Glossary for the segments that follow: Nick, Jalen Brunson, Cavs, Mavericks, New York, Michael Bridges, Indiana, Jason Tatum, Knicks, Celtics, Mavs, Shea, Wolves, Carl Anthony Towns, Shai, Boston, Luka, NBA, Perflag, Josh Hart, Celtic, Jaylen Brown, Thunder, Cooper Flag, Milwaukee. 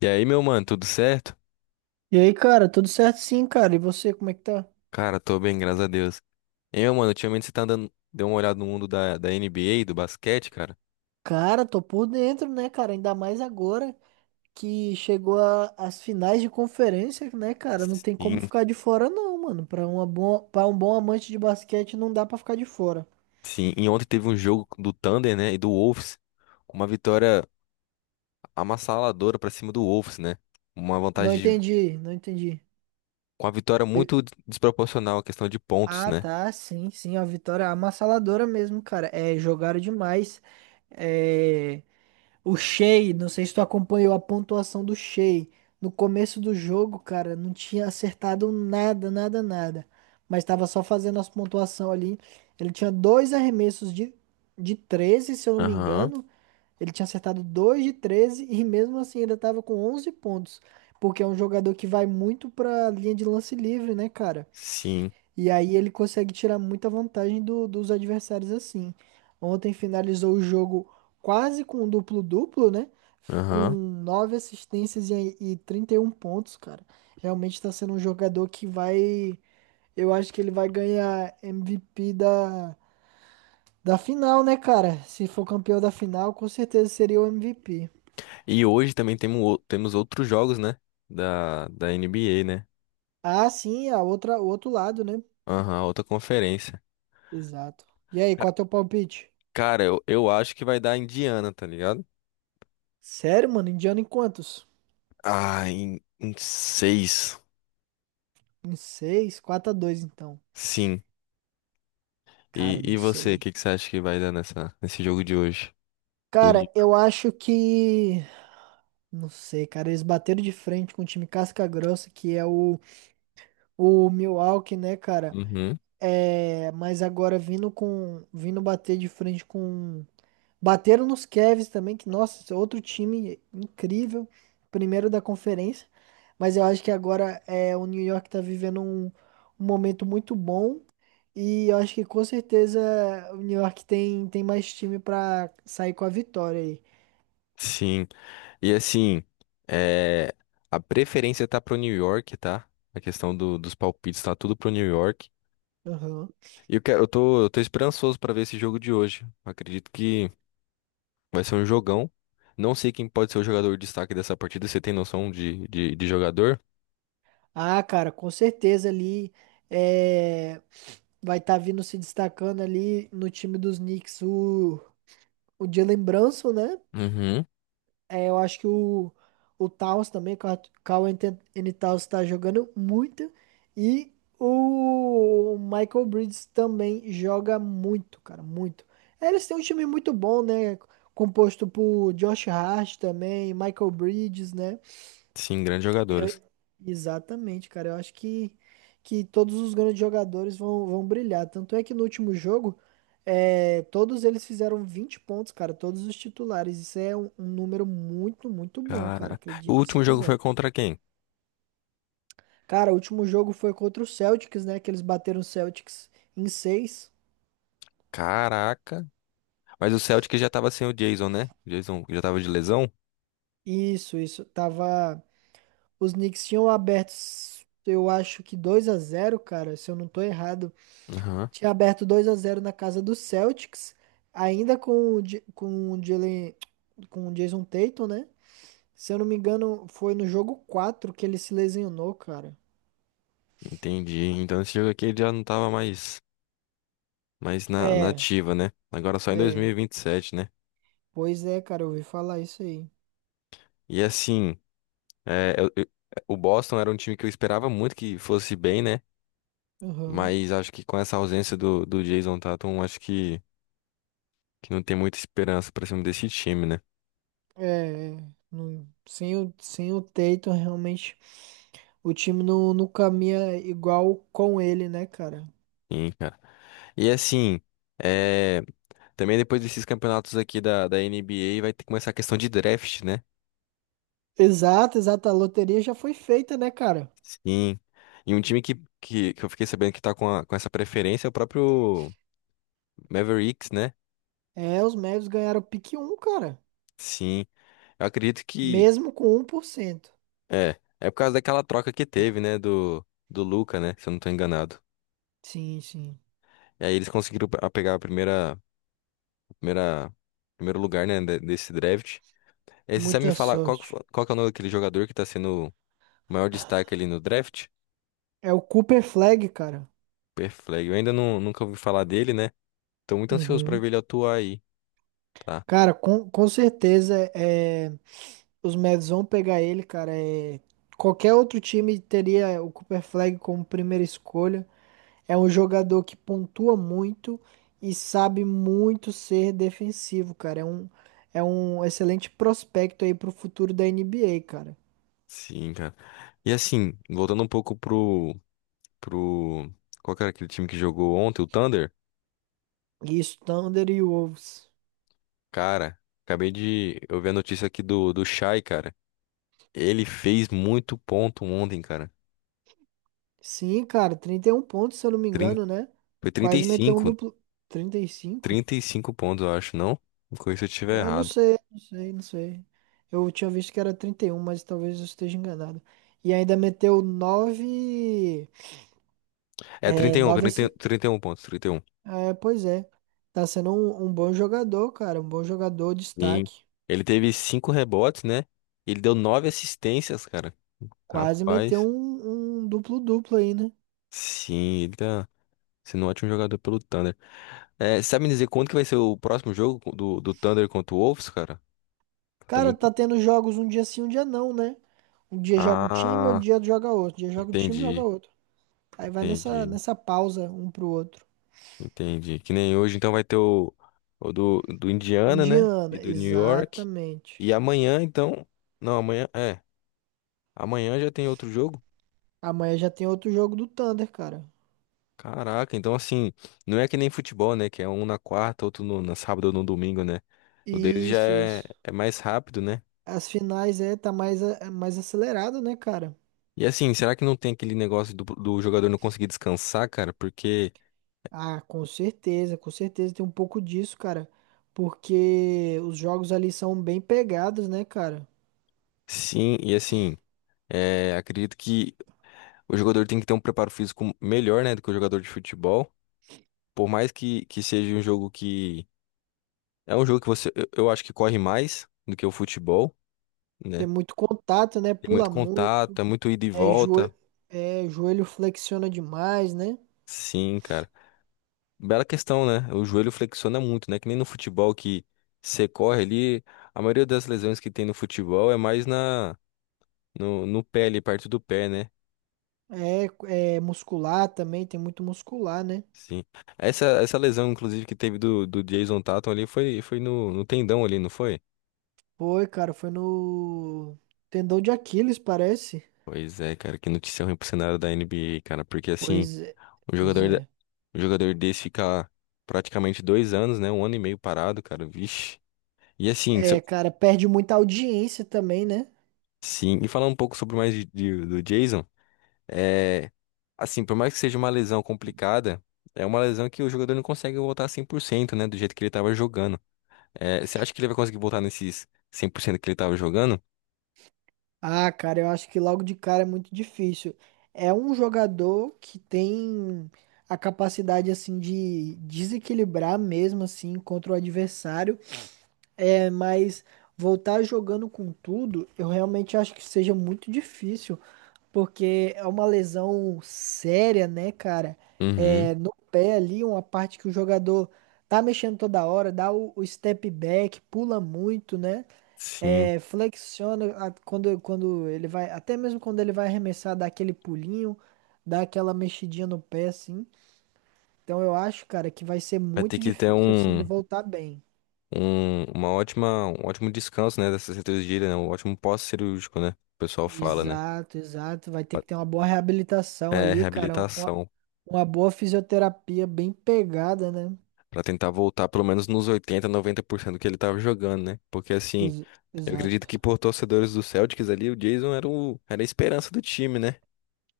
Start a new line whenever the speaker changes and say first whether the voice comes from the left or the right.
left: E aí, meu mano, tudo certo?
right: E aí, cara, tudo certo sim, cara. E você, como é que tá?
left: Cara, tô bem, graças a Deus. E aí, meu mano, ultimamente você tá andando, deu uma olhada no mundo da NBA, do basquete, cara?
right: Cara, tô por dentro, né, cara? Ainda mais agora que chegou as finais de conferência, né, cara? Não tem como
left: Sim,
right: ficar de fora, não, mano. Para um bom amante de basquete, não dá pra ficar de fora.
left: sim. E ontem teve um jogo do Thunder, né, e do Wolves, com uma vitória amassaladora pra cima do Wolves, né? Uma
right: Não
left: vantagem,
right: entendi, não entendi.
left: com uma vitória muito desproporcional, a questão de pontos,
right: Ah,
left: né?
right: tá, sim, sim, a vitória é avassaladora mesmo, cara. É, jogaram demais. É. O Shea, não sei se tu acompanhou a pontuação do Shea. No começo do jogo, cara, não tinha acertado nada, nada, nada. Mas tava só fazendo as pontuações ali. Ele tinha dois arremessos de 13, se eu não me
left: Aham,
right: engano. Ele tinha acertado dois de 13 e mesmo assim ainda tava com 11 pontos. Porque é um jogador que vai muito pra linha de lance livre, né, cara?
left: sim,
right: E aí ele consegue tirar muita vantagem dos adversários assim. Ontem finalizou o jogo quase com um duplo-duplo, né? Com
left: aham.
right: nove assistências e 31 pontos, cara. Realmente está sendo um jogador que vai. Eu acho que ele vai ganhar MVP da final, né, cara? Se for campeão da final, com certeza seria o MVP.
left: E hoje também temos outros jogos, né, da NBA, né?
right: Ah, sim, a outra, o outro lado, né?
left: Aham, outra conferência.
right: Exato. E aí, qual é o teu palpite?
left: Cara, eu acho que vai dar Indiana, tá ligado?
right: Sério, mano? Indiana em quantos?
left: Ah, em seis.
right: Em seis, 4 a 2 então.
left: Sim.
right: Cara,
left: E,
right: eu
left: e
right: não
left: você, o
right: sei.
left: que, que você acha que vai dar nesse jogo de hoje? Do
right: Cara,
left: Nick?
right: eu acho que. Não sei, cara. Eles bateram de frente com o time casca-grossa, que é o Milwaukee, né, cara?
left: Uhum.
right: É, mas agora vindo com, vindo bater de frente com, bateram nos Cavs também, que nossa, esse é outro time incrível, primeiro da conferência. Mas eu acho que agora é, o New York tá vivendo um momento muito bom e eu acho que com certeza o New York tem, tem mais time pra sair com a vitória aí.
left: Sim. E assim, é, a preferência tá pro New York, tá? A questão do- dos palpites tá tudo pro New York.
right: Aham.
left: E eu tô esperançoso pra ver esse jogo de hoje. Acredito que vai ser um jogão. Não sei quem pode ser o jogador destaque dessa partida. Você tem noção de jogador?
right: Ah, cara, com certeza ali é, vai estar vindo se destacando ali no time dos Knicks o Jalen Brunson, né?
left: Uhum.
right: É, eu acho que o Towns também, o Carl Anthony Towns tá jogando muito. E o Michael Bridges também joga muito, cara, muito. É, eles têm um time muito bom, né? Composto por Josh Hart também, Michael Bridges, né?
left: Sim, grandes jogadores.
right: Eu- Exatamente, cara. Eu acho que todos os grandes jogadores vão brilhar. Tanto é que no último jogo, é, todos eles fizeram 20 pontos, cara. Todos os titulares. Isso é um número muito, muito bom, cara.
left: Cara, o
right: Acredite se
left: último jogo foi
right: quiser.
left: contra quem?
right: Cara, o último jogo foi contra o Celtics, né? Que eles bateram o Celtics em seis.
left: Caraca. Mas o Celtic já tava sem o Jason, né? O Jason já tava de lesão?
right: Isso, isso. Tava. Os Knicks tinham abertos, eu acho que 2 a zero, cara. Se eu não tô errado.
left: Aham.
right: Tinha aberto 2 a zero na casa do Celtics, ainda com o, com o Jalen, com o Jason Tatum, né? Se eu não me engano, foi no jogo 4 que ele se lesionou, cara.
left: Entendi. Então esse jogo aqui ele já não tava mais na
right: É,
left: ativa, né? Agora só em
right: é.
left: 2027, né?
right: Pois é, cara, eu ouvi falar isso aí.
left: E assim, é, o Boston era um time que eu esperava muito que fosse bem, né?
right: Aham.
left: Mas acho que com essa ausência do Jason Tatum, acho que não tem muita esperança pra cima desse time, né?
right: É, é. Não, sem o, sem o Tatum, realmente, o time não, não caminha igual com ele, né, cara?
left: Sim, cara. E assim. é, Também depois desses campeonatos aqui da NBA vai ter que começar a questão de draft, né?
right: Exato, exato. A loteria já foi feita, né, cara?
left: Sim. E um time que eu fiquei sabendo que tá com essa preferência é o próprio Mavericks, né?
right: É, os Mavs ganharam o pick um, cara.
left: Sim. Eu acredito que
right: Mesmo com 1%.
left: é. É por causa daquela troca que teve, né? Do Luka, né? Se eu não tô enganado.
right: Sim, sim.
left: E aí eles conseguiram pegar primeira, primeiro lugar, né? Desse draft. E aí, você sabe me
right: Muita
left: falar
right: sorte.
left: qual que é o nome daquele jogador que tá sendo o maior destaque ali no draft?
right: É o Cooper Flag, cara.
left: Perflag. Eu ainda não, nunca ouvi falar dele, né? Tô muito ansioso pra
right: Uhum.
left: ver ele atuar aí, tá?
right: Cara, com certeza é, os Mavs vão pegar ele, cara. É, qualquer outro time teria o Cooper Flag como primeira escolha. É um jogador que pontua muito e sabe muito ser defensivo, cara. É um excelente prospecto aí pro futuro da NBA, cara.
left: Sim, cara. E assim, voltando um pouco pro, pro. Qual que era aquele time que jogou ontem? O Thunder?
right: E isso, Thunder e Wolves.
left: Cara, acabei de. Eu vi a notícia aqui do Shai, cara. Ele fez muito ponto ontem, cara.
right: Sim, cara, 31 pontos, se eu não me
left: Trin...
right: engano, né?
left: Foi trinta trinta e
right: Quase meteu um
left: cinco,
right: duplo. 35.
left: 35 pontos, eu acho, não? Me corrija se eu
right: É,
left: estiver
right: eu não
left: errado.
right: sei, não sei, não sei. Eu tinha visto que era 31, mas talvez eu esteja enganado. E ainda meteu nove.
left: É trinta
right: É,
left: e um,
right: 9.
left: trinta trinta e um pontos, 30 E um.
right: É, pois é. Tá sendo um bom jogador, cara. Um bom jogador,
left: Sim.
right: destaque.
left: Ele teve 5 rebotes, né? Ele deu 9 assistências, cara.
right: Quase meteu
left: Rapaz.
right: um duplo-duplo aí, né?
left: Sim, ele tá. Sendo um ótimo jogador pelo Thunder. É, sabe me dizer quando que vai ser o próximo jogo do Thunder contra o Wolves, cara? Tá
right: Cara,
left: muito...
right: tá tendo jogos um dia sim, um dia não, né? Um dia joga um time, outro
left: Ah,
right: dia joga outro. Um dia joga um time, joga
left: entendi,
right: outro. Aí vai
left: entendi,
right: nessa pausa um pro outro.
left: entendi. Que nem hoje, então vai ter o do Indiana, né? E
right: Indiana,
left: do New York.
right: exatamente.
left: E amanhã, então. Não, amanhã. É. Amanhã já tem outro jogo?
right: Amanhã já tem outro jogo do Thunder, cara.
left: Caraca, então assim, não é que nem futebol, né? Que é um na quarta, outro no, na sábado ou no domingo, né? O dele já
right: Isso,
left: é,
right: isso.
left: é mais rápido, né?
right: As finais é, tá mais, é mais acelerado, né, cara?
left: E assim, será que não tem aquele negócio do jogador não conseguir descansar, cara? Porque
right: Ah, com certeza tem um pouco disso, cara. Porque os jogos ali são bem pegados, né, cara?
left: sim, e assim, acredito que o jogador tem que ter um preparo físico melhor, né, do que o jogador de futebol. Por mais que seja um jogo que. É um jogo que você. Eu acho que corre mais do que o futebol,
right: Tem
left: né?
right: muito contato, né?
left: Tem
right: Pula
left: muito contato,
right: muito.
left: é muito ida e
right: É,
left: volta.
right: é, joelho flexiona demais, né?
left: Sim, cara. Bela questão, né? O joelho flexiona muito, né? Que nem no futebol que você corre ali. A maioria das lesões que tem no futebol é mais na No, no pé ali, perto do pé, né?
right: É, é muscular também, tem muito muscular, né?
left: Sim. Essa lesão, inclusive, que teve do Jason Tatum ali foi no tendão ali, não foi?
right: Foi, cara, foi no tendão de Aquiles, parece.
left: Pois é, cara, que notícia ruim pro cenário da NBA, cara. Porque assim,
right: Pois é.
left: um
right: Pois
left: jogador,
right: é.
left: um jogador desse fica praticamente 2 anos, né? Um ano e meio parado, cara. Vixe. E assim,
right: É, cara, perde muita audiência também, né?
left: sim, e falar um pouco sobre mais do Jason, é. Assim, por mais que seja uma lesão complicada, é uma lesão que o jogador não consegue voltar 100%, né? Do jeito que ele tava jogando. É, você acha que ele vai conseguir voltar nesses 100% que ele tava jogando?
right: Ah, cara, eu acho que logo de cara é muito difícil. É um jogador que tem a capacidade, assim, de desequilibrar mesmo, assim, contra o adversário. É, mas voltar jogando com tudo, eu realmente acho que seja muito difícil. Porque é uma lesão séria, né, cara?
left: Uhum,
right: É, no pé ali, uma parte que o jogador tá mexendo toda hora, dá o step back, pula muito, né?
left: sim.
right: É, flexiona quando, quando ele vai, até mesmo quando ele vai arremessar, dá aquele pulinho, dá aquela mexidinha no pé, assim. Então eu acho, cara, que vai ser
left: Vai ter
right: muito
left: que ter
right: difícil, assim, ele voltar bem.
left: um ótimo descanso, né, dessa cirurgia, né? Um ótimo pós-cirúrgico, né? O pessoal fala, né?
right: Exato, exato. Vai ter
left: pra-
right: que ter uma boa reabilitação
left: É,
right: ali, cara.
left: reabilitação.
right: Uma boa fisioterapia bem pegada, né?
left: Pra tentar voltar pelo menos nos 80%, 90% que ele tava jogando, né? Porque assim,
right: Ex-
left: eu acredito
right: exato.
left: que por torcedores do Celtics ali, o Jason era o, era a esperança do time, né?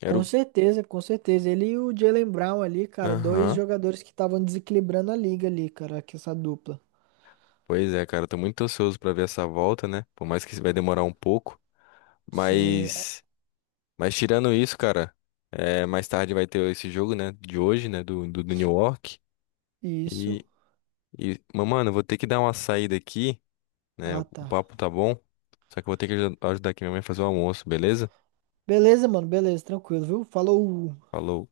left: Era
right: Com
left: o.
right: certeza, com certeza. Ele e o Jaylen Brown ali, cara, dois
left: Aham.
right: jogadores que estavam desequilibrando a liga ali, cara, que essa dupla.
left: Pois é, cara, eu tô muito ansioso pra ver essa volta, né? Por mais que vai demorar um pouco.
right: Sim, é,
left: Mas, mas tirando isso, cara, mais tarde vai ter esse jogo, né, de hoje, né, do New York. E,
right: isso.
left: mas, mano, eu vou ter que dar uma saída aqui, né,
right: Ah,
left: o
right: tá.
left: papo tá bom, só que eu vou ter que ajudar aqui minha mãe a fazer o almoço, beleza?
right: Beleza, mano, beleza, tranquilo, viu? Falou.
left: Falou.